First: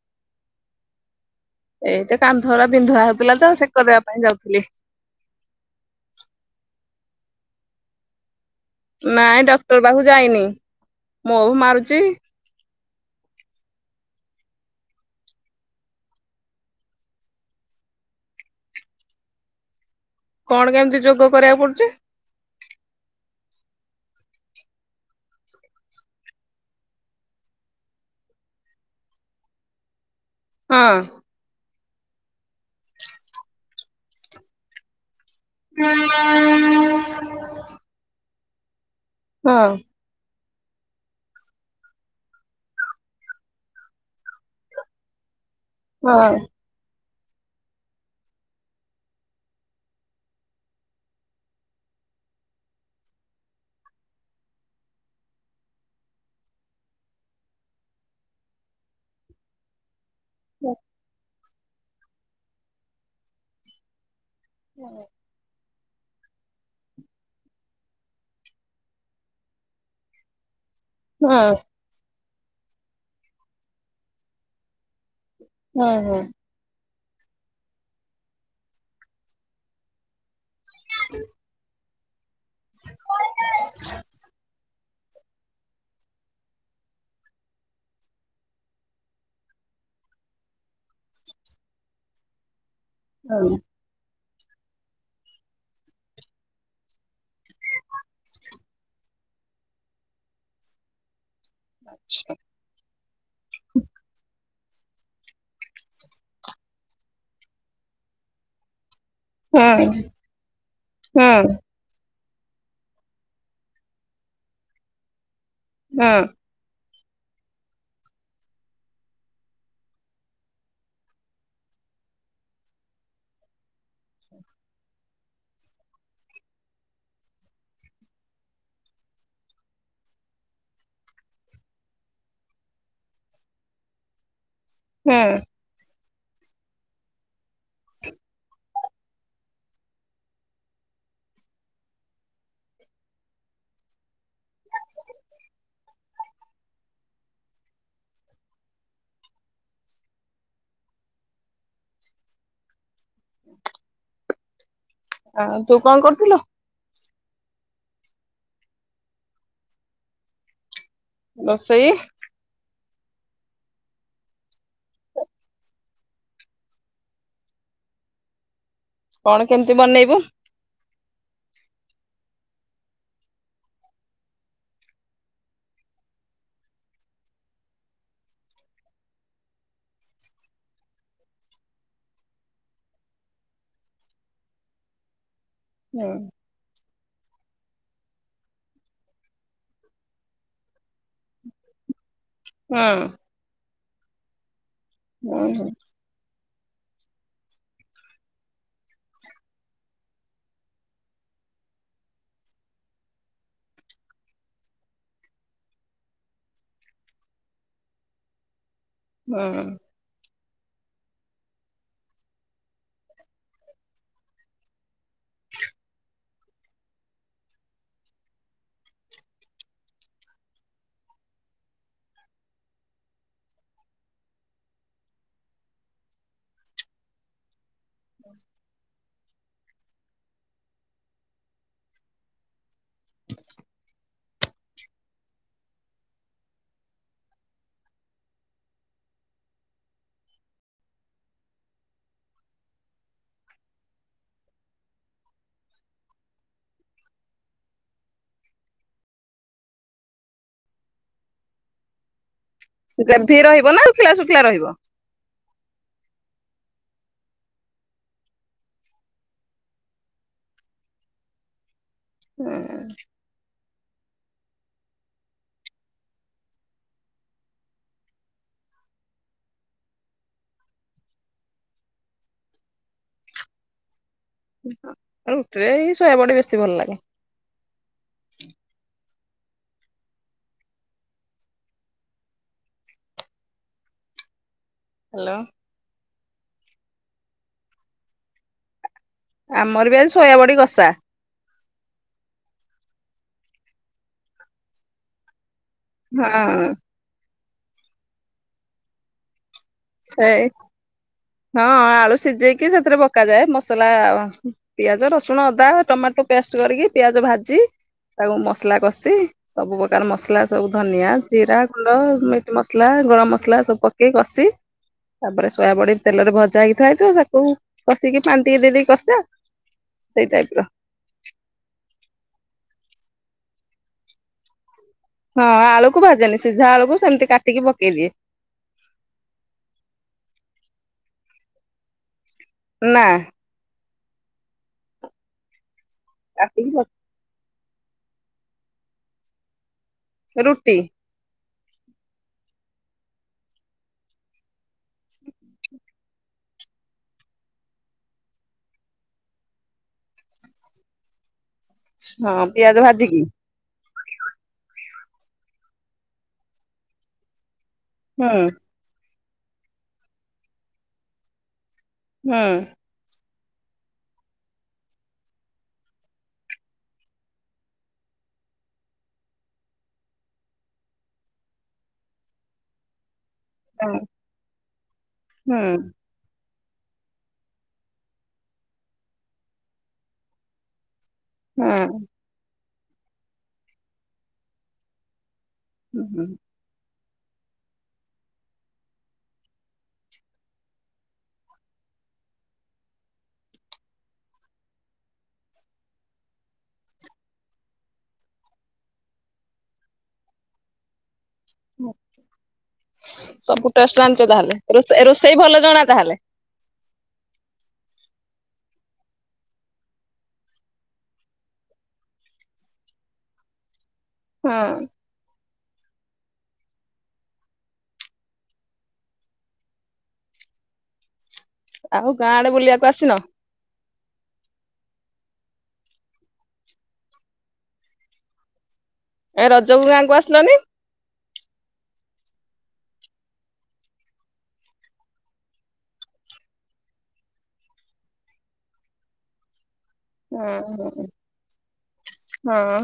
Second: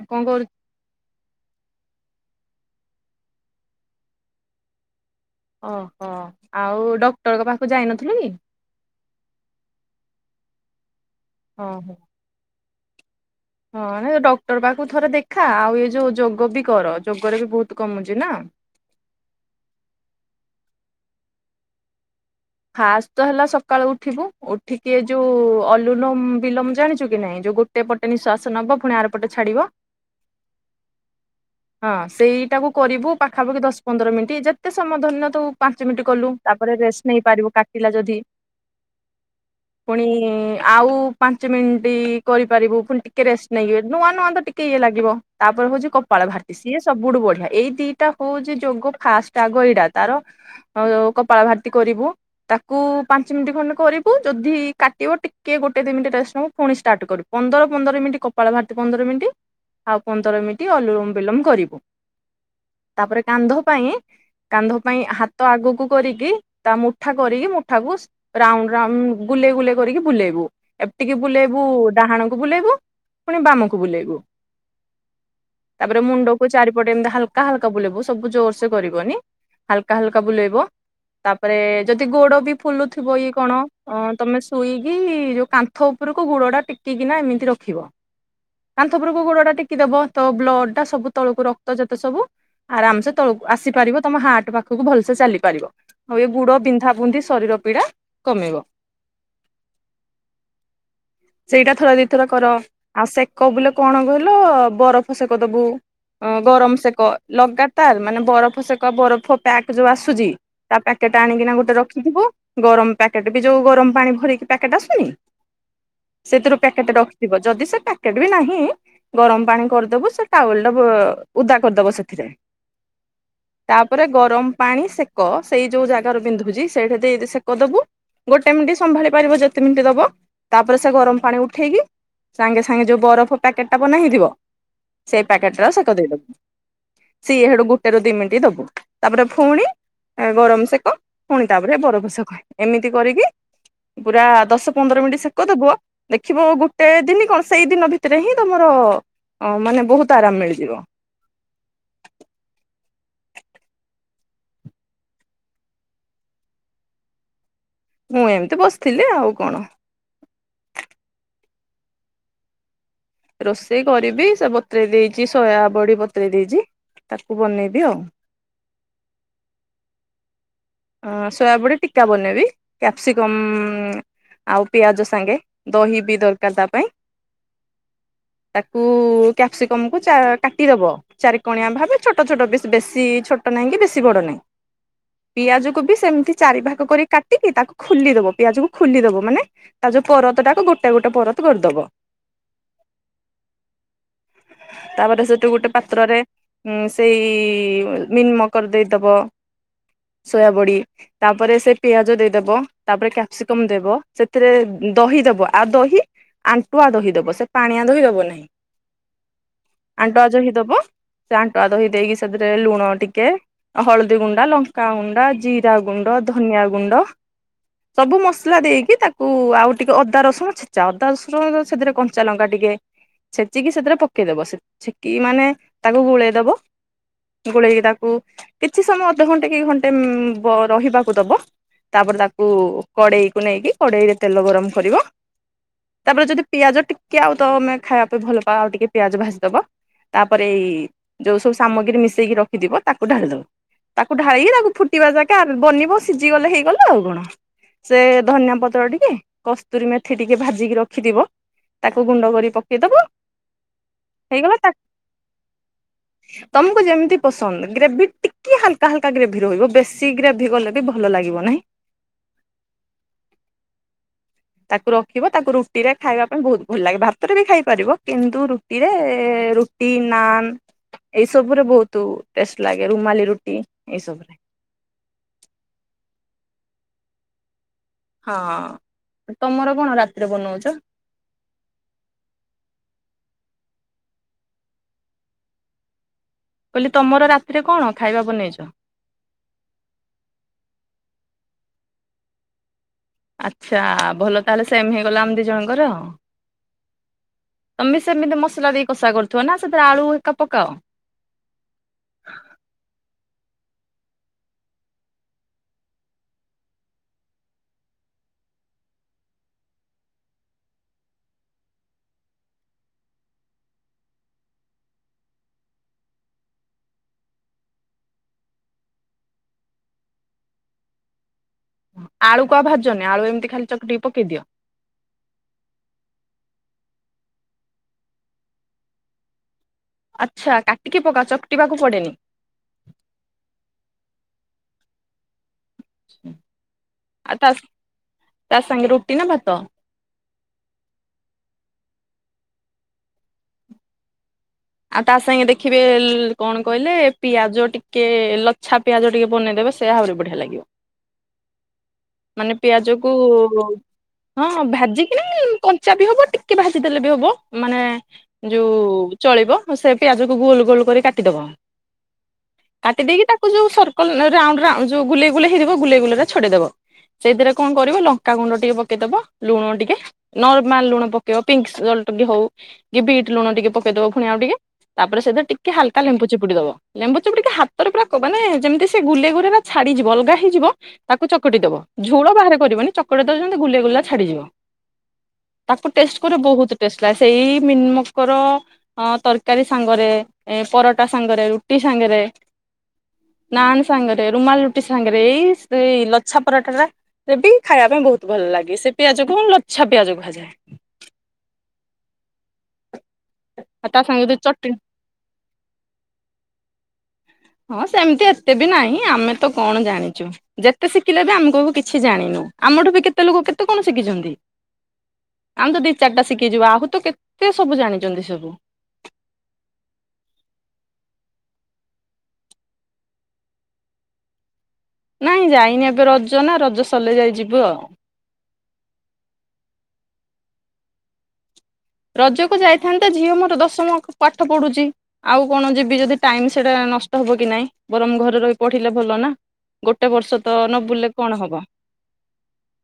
ଆଉ କଣ କରୁ ଏଇଟା କାନ୍ଧରା ବିନ୍ଧୁଆ ହୋଉଥିଲା ତ ଆଉ ସେକ ଦବା ପାଇଁ ଯାଉଥିଲି। ଓହୋ ଆଉ ଡକ୍ଟରଙ୍କ ପାଖକୁ ଯାଇନଥିଲୁ କି? ନାଇଁ ଡକ୍ଟର ପାଖକୁ ଯାଇନି ମୁବ୍ ହଁ ହଁ। ମାରୁଛି। ହଁ ନାଇ ଡକ୍ଟର ପାଖକୁ ଥରେ ଦେଖା ଆଉ ଏଇ ଯେଉଁ ଯୋଗ ବି କର ଯୋଗରେ ବି ବହୁତ କମୁଛି ନା। କଣ କେମିତି ଯୋଗ କରିବାକୁ ପଡୁଛି? ଫାଷ୍ଟ ତ ହେଲା ସକାଳୁ ଉଠିବୁ ଉଠିକି ଏ ଯୋଉ ଅଲୁନ ବିଲମ ଜାଣିଛୁ କି ନାଇଁ ଯୋଉ ଗୋ ଗୋଟେ ପଟେ ନିଃଶ୍ଵାସ ନବ ପୁଣି ଆର ପଟେ ଛାଡିବ। ହଁ। ହଁ ସେଇଟାୁ କରିବୁ ପାଖାପାଖି ଦଶ ପନ୍ଦର ମିନିଟ୍ ଯେତେ ସମୟ ଧରିିଲ ତୁ ପାଞ୍ଚ ମିନିଟ୍ କଲୁ ତାପରେ ରେଷ୍ଟ ନେଇପାରିବୁ କାଟିଲା ଯଦି। ହଁ। ପୁଣି ଆଉ ପାଞ୍ଚ ମିନିଟ୍ କରିପାରିବୁ ପୁଣି ଟିକେ ରେଷ୍ଟ ନେଇକ ନୂଆ ନୂଆ ତ ଟିକେ ଇଏ ଲାଗିବ। ତାପରେ ହଉଛି କପାଳ ହଁ। ଭାଟି। ସିଏ ସବୁଠୁ ବଢିଆ ଏଇ ଦିଟା ହଉଛି ଯୋଗ ଫାଷ୍ଟ ଆଗ ଏଇଡା ତାର କପଳ ଭାତ କରିବୁ। ତାକୁ ପାଞ୍ଚ ମିନିଟ୍ ଖଣ୍ଡେ କରିବୁ ଯଦି କାଟିବ ଟିକେ ଗୋଟେ ଦି ମିନିଟ ରା ଟକୁ ପୁଣି ଷ୍ଟାର୍ଟ କରିବୁ। ପନ୍ଦର ପନ୍ଦର ମିନିଟ୍ କପାଳ ଭାର୍ତି ପନ୍ଦର ମିନିଟ୍ ଆଉ ପନ୍ଦର ଏମିତି ଅଲୁମ ବିଲମ କରିବୁ ତାପରେ କାନ୍ଧ ପାଇଁ କାନ୍ଧ ପାଇଁ ହାତ ଆଗକୁ କରିକି ତା ମୁଠା କରିକି ମୁଠାକୁ ରାଉଣ୍ଡ ରା ଗୁଲେେଇ ଗୁଲେେଇ କରିକି ବୁଲେଇବୁ। ଏତିିକି ହଁ ହଁ ବୁଲେଇବୁ ଡାହାଣକୁ ବୁଲେଇବୁ ପୁଣି ବାମକୁ ବୁଲେଇବୁ। ହଁ ତାପରେ ହଁ ମୁଣ୍ଡ କୁ ଚିଟେ ଏମିତି ହାଲକା ହାଲକା ବୁଲବ ସବୁ ଜୋରସେ କରିବନି ହାଲକା ହାଲକା ବୁଲେଇବ। ତାପରେ ଯଦି ଗୋଡ ବି ଫୁଲୁଥିବ ଇଏ କଣ ଅ ତମେ ଶୋଇ କି ଯୋଉ କାନ୍ଥ ଉପରକୁ ଗୁଡ ଟା ଟେକିକିନା ଏମିତି ରଖିବ। କାନ୍ଥ ଉପରକୁ ଗୋଡ ଟା ଟେି ଦବ ତ ବ୍ଲଡ ଟା ସବୁ ତଳକୁ ରକ୍ତ ଯେତେ ସବୁ ଆରାମସେ ତଳକୁ ହଁ ଆସିପାରିବ ତମ ହାର୍ଟ ପାଖକୁ ଭଲସେ ଚାଲିପାରିବ। ଆଉ ଏ ଗୁଡ ବିନ୍ଧାାବନ୍ଧି ଶରୀର ପୀଡା କମେଇବ। ସେଇଟା ଥରେ ଦିଥର କର ଆଉ ସେକ ବୋଲେ କଣ କହିଲ ବରଫ ସେକ ଦବୁ। ଅ ଗରମ ସେକ ଲଗାତାର ମାନେ ବରଫ ସେକ ବରଫ ପ୍ୟାକ୍ ଯୋଉ ହଁ ଆସୁଛି ତା ପ୍ୟାକେଟା ଆଣିକିନା ଗୋଟେ ରଖିଥିବୁ। ଗରମ ପ୍ୟାକେଟ ବି ଯୋଉ ଗରମ ପାଣି ଭରିକି ପ୍ୟାକେଟ ଆସୁନି? ହଁ। ପ୍ୟାକେଟ ରଖିଥିବ ଯଦି ସେ ପ୍ୟାକେଟ୍ ବି ନାହିଁ। ଗରମ ପାଣି କରିଦବୁ ସେ ଟୱଲ ଟା ଉଦା କରିଦବ ସେଥିରେ। ତାପରେ ଗରମ ପାଣି ସେକ ସେଇ ଯୋଉ ଜାଗାରୁ ବିନ୍ଧୁଛି ସେଇଠି ଦେଇ ସେକ ଦବୁ ଗୋଟେ ମିନିଟ ସମ୍ଭାଳି ପାରିବ ଯେତେ ମିନିଟ୍ ଦବ। ତାପରେ ସେ ଗରମ ପାଣି ଉଠେଇକି ସାଙ୍ଗେ ସାଙ୍ଗେ ଯେଉ ବରଫ ପ୍ୟାକେଟ୍ଟା ବନେଇଥିବ ସେଇ ହଁ। ପ୍ୟାକେଟ ର ଆଉ ସେ କହିଦେଇଦବୁ। ସିଏଡୁ ଗୋଟେ ର ଦି ମିନିଟ ଦବୁ ତାପରେ ପୁଣି। ଗରମ ସେକ ପୁଣି ତାପରେ ବରଫ ସେକ ଏମିତି କରିକି ପୁରା ଦଶ ପନ୍ଦର ମିନିଟ୍ ସେ ସେକଦବୁ ଦେଖିବ ଗୋଟେ ଦିନ କଣ ସେଇ ଦିନ ଭିତରେ ହିଁ ତମର ଓ ମାନେ ବହୁତ ଆରାମ ମିଳିଯିବ। ଆଉ ତୁ କଣ କରୁଥିଲୁ। ମୁଁ ଏମିତି ବସିଥିଲି ଆଉ କଣ। ରୋଷେଇ? ରୋଷେଇ କରିବି ସେ ବତ୍ରେଇ ଦେଇଛି ସୋୟାାବଡି ବତର ଦେଇଛି ତାକୁ ବନେଇବି ଆଉ। କଣ କେମିତି ବନେଇବୁ। ଅ ସୋୟାବୁଟେ ଟୀକା ବନେଇବି କ୍ୟାପ୍ସିକମ୍ ଆଉ ପିଆଜ ସାଙ୍ଗେ ଦହି ବି ଦରକାର ତା ପାଇଁ। ତାକୁ କ୍ୟାପ୍ସିକମ କୁ କାଟିଦବ। ଚାରି କଣିଆ ଭାବେ ଛଟ ଛୋଟ ବେଶ ବେଶୀ ଛୋଟ ନାହିଁ କି ବେଶୀ ବଡ଼ ନାହିଁ। ପିଆଜକୁ ବି ହୁଁ ସେମିତି ଚାରି ଭାଗ କରି କାଟିକି ତାକୁ ଖୋଲିଦବ ପିଆଜ କୁ ଖୋଲିଦବ ମାନେ। ତା ଯୋଉ ପରତା ଟାକୁ ଗୋଟେଏ ଗୋଟେଏ ପରତ କରିଦବ। ହୁଁ ତାପରେ ସେଠୁ ହୁଁ ଗୋଟେଏ ପାତ୍ରରେ ହୁଁସେଇ ମନ୍ ମକର ଦେଇଦବ ସୋୟାବଳି ତାପରେ ସେ ପିଆଜ ଦେଇଦବ ତାପରେ କ୍ୟାପସିକମ ଦେବ ସେଥିରେ ଦହି ଦେବ ଆଉ ଦହି ଆଣ୍ଟୁଆ ଦହିଦବ ସେ ପାଣିଆ ଦହିଦବ ନାହିଁ ହୁଁ ଆଣ୍ଟୁଆ ଦହି ଦବ ସେ ଆଣ୍ଟୁଆ ଦହି ଦେଇକି ସେଥିରେ ଲୁଣ ଟିକେ ହଳଦୀ ଗୁଣ୍ଡା ଲଙ୍କା ଗୁଣ୍ଡ୍। ଗାଆ ଜିରା ଗୁଣ୍ଡ, ଧନିଆ ଗୁଣ୍ଡ ସବୁ ମସଲା ଦେଇକି ତାକୁ ଆଉ ଟିକେ ଅଦା ରସୁଣ ଛେଚା ଅଦା ରସୁଣ ସେଥିରେ କନ୍ କଚା ଲଙ୍କା ଟିକେ ଛେଚିକି ସେଥିରେ ପକେଇଦବ ଛିକ୍ ଛେକିକି ମାନେ ତାକୁ ଗୋଳେଇଦବ। ଗୋଳେଇକି ତାକୁ କିଛି ସମୟ ଅଧଘଣ୍ଟେ କି ଘଣ୍ଟେଏ--ଉଁ-ଗର ରହିବାକୁ ଦବ। ତାପରେ ତାକୁ କଡ଼େଇ କୁ ନେଇକି କଡେଇ ରେ ତେଲ ଗରମ କରିବ ତାପରେ ଯଦି ପିଆଜ ଟିକେ ଆଉ ତଅ ତମେ ଖାଇବା ଭଲ ପାଅ ଆଉ ଟିକେ ପିଆଜ ଭାଜିଦବ। ତାପରେ ଏଇ ଯୋଉ ସବୁ ସାମଗ୍ରୀ ମିଶେଇକି ରଖିଥିବ ତାକୁ ଢାଳି ଦବ ତାକୁ ଢାଳିକି ତାକୁ। ଫୁଟିବା କଥା ବନେଇବ ସିଝିଗଲେ ହେଇଗଲେ ଆଉ କଣ। ସେଏ ଧନିଆ ପତ୍ର ଟିକେ କସ୍ତୁରୀ ମେଥି ଟିକେ ଭାଜିକି ରଖିଥିବ ତାକୁ ଗୁଣ୍ଡ କରି ପକେଇଦବ ଗ୍ରେଭି ରହିବ ନା ଶୁଖିଲା ଶୁଖିଲା ହେଇଗଲା ରହିବ? ତାକ୍ ତମକୁ ଯେମିତି ପସନ୍ଦ ଗ୍ରେଭି ଟିକେ ହାଲକା ହାଲକା ଗ୍ରେଭ୍। ଭି ରହିବ ବେଶୀ ଗ୍ରେଭି ଗଲେ ବି ଭଲ ଲାଗିବ ନାହିଁ ଏଁ [inaudible] ତାକୁ ରଖିବ ତାକୁ ରୁଟିରେ ଖାଇବା ପାଇଁ ବହୁତ୍ ଭଲ ଲାଗେ ଭାତରେ ବି ଖାଇପାରିବ କିନ୍ତୁ ରୁଟ୍। କିରେ ରୁଟି, ନାନ୍। ଏଇ ସବୁରେ ବହୁତ୍ ଉଁ ଟେଷ୍ଟ ଲାଗେ ରୁମାଲି ରୁଟି ଏଇ ସବୁ ରୁଟିରେ ଏଇ ଶୋୟା ବଡ଼ି ବେଶୀ ଭଲ ଲାଗେ ହଁ ତମର କଣ ରାତିରେ ବନେଉଚ ହ୍ୟାଲୋ କହିଲି ତମର ରାତିରେ କଣ ଖାଇବା ବନେଇଚ ଆମର ବି ଆଜି ଶୋୟା ବଡି କସା ଆଚ୍ଛା ଭଲ ତାହେଲେ ସେମ ହେଇଗଲାମ ଆମ ଦିଇ ଜଣଙ୍କର। ହଁ ତମେ ସେମିତି ମସଲା ଦେଇକି କଷା କରୁଥିବ ନାଁ ସେଥିରେ ଆଳୁ ଏକା ସେଇ ପକାଅ ହଁ ଆଳୁ ସିଝେଇକି ସେଥିରେ ପକାଯାଏ ମସଲା ପିଆଜ ରସୁଣ ଅଦା ଟମାଟୋ ପେଷ୍ଟ କରିକି ପିଆଜ ଭାଜି ତାକୁ ମସଲା କଷି ସବୁ ପ୍ରକାର ମସଲା ସବୁ ଧନିଆ, ଜିରା ଗୁଣ୍ଡ, ମିଟ ମସଲା, ଗରମ ମସଲା, ସବୁ ପକେଇ କଷି ତାପରେ ସୋୟା ବଡି ତେଲରେ ଭଜା ହେଇକି ଥାଏ ତ ତାକୁ କଷିକି ପାଣିଟିକେ ଦେଇ ଦେଇକି କଷା ସେଇ ଟାଇପର ଆଳୁ କଅ ଭାଜନା ଆଳୁ ଏମିତି ଖାଲି ଚକଡିକି ପକେଇ ଦିଅ। ହଁ ଆଳୁକୁ ଭାଜେନି ସିଝା ଆଳୁକୁ ସେମିତି କାଟିକି ପକେଇଦିଏ। ଆଚ୍ଛା କାଟିକି ପକା ଚକଟିବାକୁ ପଡେନି ନାଁ। ହୁଁ କାଟିକି ଆଉ ତାସା ତା ସାଙ୍ଗେ ରୁଟି ନା ଭାତ? ରୁଟି। ଆଉ ତା ସାଙ୍ଗେ ଦେଖିବେ ଲ କଣ କହିଲେ ପିଆଜ ଟିକେ ଲଚ୍ଛା। ପିଆଜ ଟିକେ ବନେଇଦବେ ସେ ଆହୁରି ବଢିଆ ଲାଗିବ। ହଁ ମାନେ ପିଆଜ କୁ। ଭାଜିକି ହଁ ଭାଜିିକିନି କଞ୍ଚା ବି ହବ ଟିକେ ଭାଜିଦେଲେ ବି ହବ ମାନେ। ହୁଁ ହୁଁ ଯୋଉ ଚଳିବ ସେ ପିଆଜକୁ ଗୋଲ ଗୋଲ କରି କାଟିଦବ। ହୁଁ। କାଟି ଦେଇକି ତାକୁ ଯୋଉ ସର୍କଲ ନହଲେ ରାଉଣ୍ଡ ରାଉଣ୍ଡ ଯୋଉ ଗୁଲେଇ ଗୁଲେଇ ହେଇଯିବ ଗୁଲେଇ ଗୁଲେଇରା ଛଡେଇଦବ। ସେଇଥିରେ କଣ କରିବ ଲଙ୍କାାଗୁଣ୍ଡ ଟିକେ ପକେଇଦବ ଲୁଣ ଟିକେ। ନର୍ମାଲ ଲୁଣ ପକେଇବ ପିଙ୍କ୍ ସଲ୍ଟ ବି ହଉ କି ବିଟ୍ ଲୁଣ ଟିକେ ହୁଁ ପକେଇଦବ ଫୁଣି ଆଉ ଟିକେ। ତାପରେ ସେଥିରେ ଟିକେ ହୁଁ ହାଲକା ଲେମ୍ବୁ ଚିପୁଡ଼ି ଦବ। ଲେମ୍ବଚୁପୁଡ଼ିକି ହାତରେ ପୁରା କ ମାନେ ଯେମିତି ସେ ଗୁଲେଇ ଗୁରାରା ଛାଡିଯିବ ଅଲଗା ହେଇଯିବ। ତାକୁ ଚକଟି ଦବ ଝୁଳ ବାହାରେ କରିବନି ଚକଟି ଦେବ ଯେମତି ଗୁଲେଇ ଗୁଲା ଛାଡିଯିବ। ତାକୁ ହୁଁ ଟେଷ୍ଟ ହୁଁ କରିବ ବହୁତ ଟେଷ୍ଟ ଲାଗେ ସେଇ ମିଲମୋକର ତର କାରୀ ସାଙ୍ଗରେ ଏ ପରଟା ସାଙ୍ଗରେ ରୁଟି ସାଙ୍ଗରେ। ନାନ୍ ସାଙ୍ଗରେ ରୁମାଲ୍ ରୁଟି ସାଙ୍ଗରେ ଏଇ ସେଇ ଲଚ୍ଛା ପରଟା ଟା। ସେ ବି ଖାଇବା ପାଇଁ ବହୁତ୍ ଭଲ ଲାଗେ ସେ ପିଆଜକୁ ଲଚ୍ଛା ପିଆଜ କୁହାଯାଏ। ମୁଁ ସବୁ ଆଉ ଟେଷ୍ଟ ତା ସାଙ୍ଗେ ଜାଣିଚ ଯୋଉ ତାହେଲେ ଚଟଣି ରୋଷେ ଏ ରୋଷେଇ ଭଲ ଜଣା ତାହେଲେ। ହଁ ସେମତି ଏତେ ବି ନାହିଁ ଆମେ ତ କଣ ଜାଣିଚୁ। ଯେତେ ଶିକିଲେ ବି ଆମ୍ କକୁ କିଛି ଜାଣିନୁ ଆମଠୁ ବି କେତେ ଲୋକ କେତେ କଣ ଶିକିଚନ୍ତି। ହଁ। ଆମ୍ ତ ଦି ଚାରଟା ଶିକିଚୁ ଆହୁରି ତ କେତେ ସବୁ ଜାଣିଚନ୍ତି ସବୁ। ଆଉ ଗାଁ ଆଡେ ବୁଲିବାକୁ ଆସିନ? ନାଇଁ ଯାଇନି ଏବେ ରଜ ନା ରଜ ସରଲେ ଯାଇ ଯିବୁ ଆଉ। ଏ ରଜକୁ ଗାଁ କୁ ଆସିଲନି? ରଜକୁ ଯାଇଥାନ୍ତେ ଝିଅ ମୋର ଦଶମ ପାଠ ପଢୁଚି। ଆଉ କଣ ଯିବି ଯଦି ଟାଇମ୍ ସେଟା ନଷ୍ଟ ହବ କି ନାଇଁ ବରଂ ଘରେ ରହି ପଢିଲେ ଭଲ ନା। ଗୋଟେ ବର୍ଷ ହଁ ତ ନବୁଲଲେ କଣ ହବ। ହଁ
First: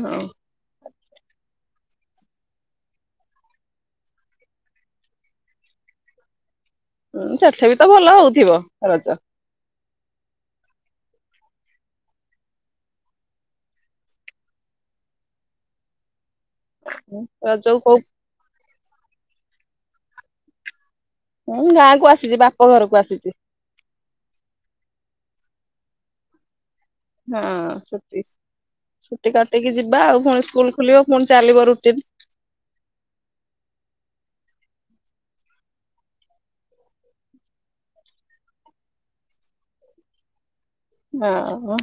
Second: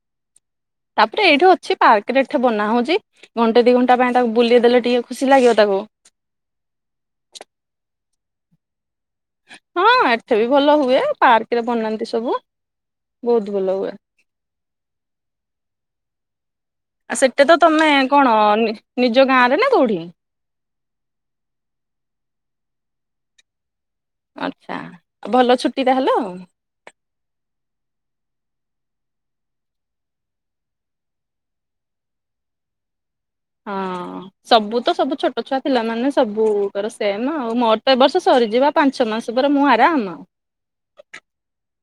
ତାପରେ ଏଇଠେ ଅଛି ପାର୍କ ରେ ଏଠେ ବନା ହଉଚି ଘଣ୍ଟେ ଦି ଘ ଣ୍ଟା ପାଇଁ ତାକୁ ବୁଲେଇ ଦେଲେ ଟିକେ ଖୁସି ଲାଗିବ ତାକୁ। ହୁଁ ସେଠେ ବି ତ ଭଲ ହଉଥିବ ରଜ। ହଁ ଏଠେ ବି ଭଲ ହୁଏ ପାର୍କରେ ବନାନ୍ତି ସବୁ ବହୁତୁ ଭଲ ହୁଏ। ଆ ସେଟେ ତ ରଜକୁ ତମେ କୋଉ କଣ ନି ନିଜ ଗାଁ ରେ ନା କୋଉଠି? ମୁଁ ଗାଁକୁ ଆସିଚି ବାପ ଘରକୁ ଆସିଚି। ଆଚ୍ଛା ଆ ଭଲ ଛୁଟି ତାହେଲେ ଆଉ। ହୁଁ ଛୁଟି ଛୁଟି କାଟିକି ଯିବା ଆଉ ଫୁଣି ସ୍କୁଲ ଖୋଲିବ ଫୁଣି ଚାଲିବ ରୁଟିନ୍। ହଁ। ସବୁ ତ ସବୁ ଛୋଟ ଛୁଆ ପିଲା ମାନେ ସବୁକର ସେମ୍ ନା ଆଉ ମୋର ତ ଏ ବର୍ଷ ସରିଯିବା। ପାଞ୍ଚ ମାସେ ପରେ ମୁଁ ଆରାମ୍ ଆଉ। ଓହୋ।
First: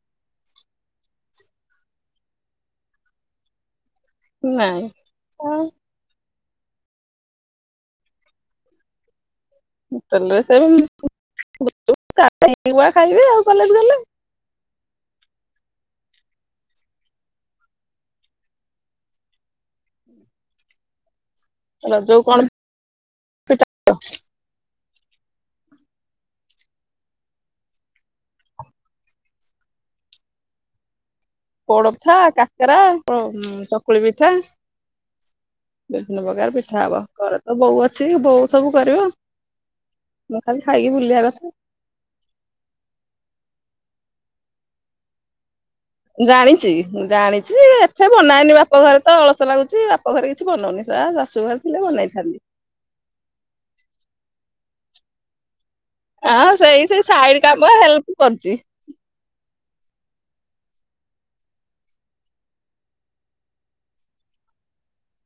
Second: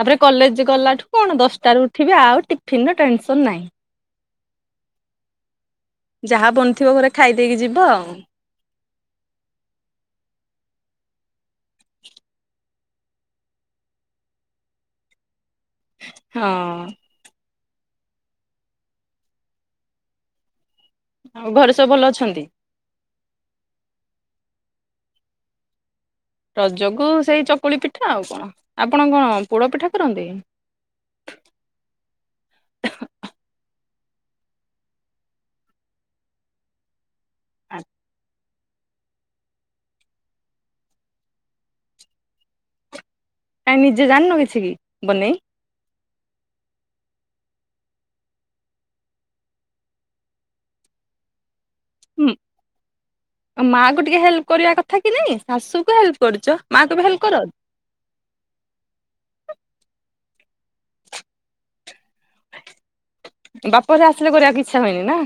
ତାପରେ କଲେଜ୍ ଗଲାଠୁ କଣ ଦଶଟାରୁ ଉଠିବି ଆଉ ଟିଫିନ୍ ର ଟେନସନ୍ ନାହିଁ। ନାଇଁ ହଁ। ଯାହା ବନଥିବ ଘରେ ଖାଇଦେଇକି ଯିବ ଆଉ। ହୋଟେଲରେ ସେଇ ଖାଇବା ଖାଇବି ଆଉ କଲେଜ୍ ଗଲେ ଆଉ। ହଁ। ହୁଁ। ଆଉ ଘରେ ସବୁ ଭଲ ରାଜ କୁ ଅଛନ୍ତି? କଣ [unintelligible] ରଜକୁ ସେଇ ଚକୁଳି ପିଠା ଆଉ କଣ ଆପଣ କଣ ପୋଡ଼ ପିଠା କରନ୍ତି? ପୋଡ଼ପିଠା କାକାରା [unintelligible] କୁଳି ପିଠା ବିଭିନ୍ନ ପ୍ରକାର ପିଠା ହବ ଘରେ ତ ବୋଉ ଅଛି ବୋଉ ସ ସବୁ କରିବ ମୁ ଖାଲି ଖାଇକି ବୁଲିଆ କଥା। କାଇହିଁ ନିଜେ ଜାଣିନୁ କିଛି କି ବନେଇ? ଜାଣିଛି ଜାଣିଛି ଏଠେ ବନାଏନି ବାପ ଘରେ ତ ଅଳସ ଲାଗୁଛି ବାପ ଘରେ କି କିଛି ବନଉନି ସା ଶାଶୁ ଘରେ ଥିଲେ ବନେଇଥାନ୍ତି। ମାଆ କୁ ଟିକେ ହେଲ୍ପ କରିବା କଥା କି ନାଇଁ ଶାଶୁ କୁ ହେଲ୍ପ କରୁଛ ମାଆ କୁ ବି ହେଲ୍ପ କର। ମ ହେଲପ୍ [unintelligible] ବାପ ଘରେ ଆସିଲେ କରିବାକୁ ଇଚ୍ଛା ହୁଏନି ନା।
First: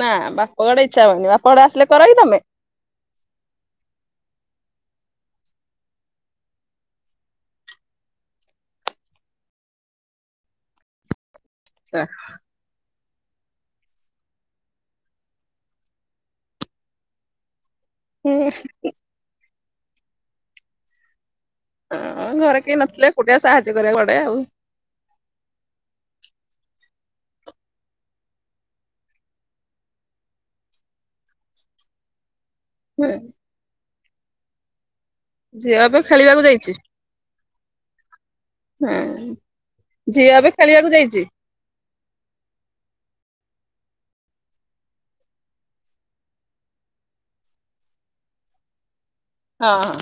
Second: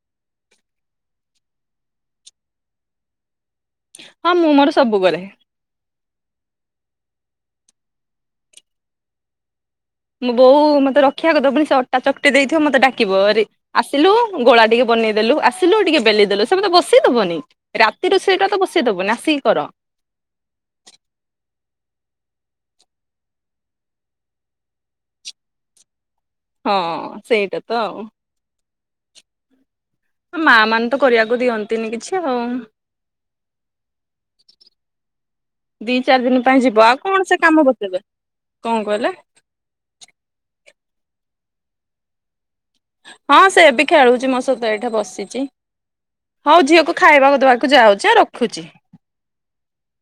ନା ବାପଘଡେ଼ ଇଛା ହଉନି ବାପଘଡେ଼ ଆସେ କର କିି ତମେ? ହଁ ମୁଁ ମୋର ସବୁ କରେ। ମୁଁ ବୋଉ ମତେ ରଖିବାକୁଦବ ପୁଣି ସେ ଅଟା ଚକଟି ଦେଇଥିବ ମତେ ଡାକିବ ରେ ଆସିଲୁ ଗୋଳା ଟିକେ ବନେଇଦେଲୁ ଆସିଲୁ ଟିକେ ବେଲିଦେଲୁ ସେମତେ ବସେଇଦବନି। ରାତିରୁ ସେଇଟା ତ ବସେଇ ଦବୁ ନାଆସିକି କର। ହଁ ଘରେ କେହି ନଥିଲେ ଏକୁଟିଆ ସାହାଯ୍ୟ କରିବା ପଡ଼େ ଆଉ। ହଁ ସେଇଟା ତ ଆଉ। ମା ମାନେ ତ କରିବାକୁ ଦିଅନ୍ତିନି କିଛି ଆଉ। ହୁଁ। ଝିଅ [inaudible] ଦି ଏବେ ଚାରି ଖେଳିବାକୁ ଦିନ ପାଇଁ ଯାଇଛି ଯିବ ଆଉ କଣ ସେ କାମ ବତେଇବେ କଣ ହଁ କହିଲ? ଝିଅ ଏବେ ଖେଳିବାକୁ ଯାଇଛି। ହଁ ସେ ବି ଖେଳୁଛି ମୋ ସହିତ ଏଇଠା ବସିଛି। ହଉ ଝିଅକୁ ଖାଇବାକୁ ଦବାକୁ ଯାଉଛି ଆଁ ରଖୁଛି। ହଁ।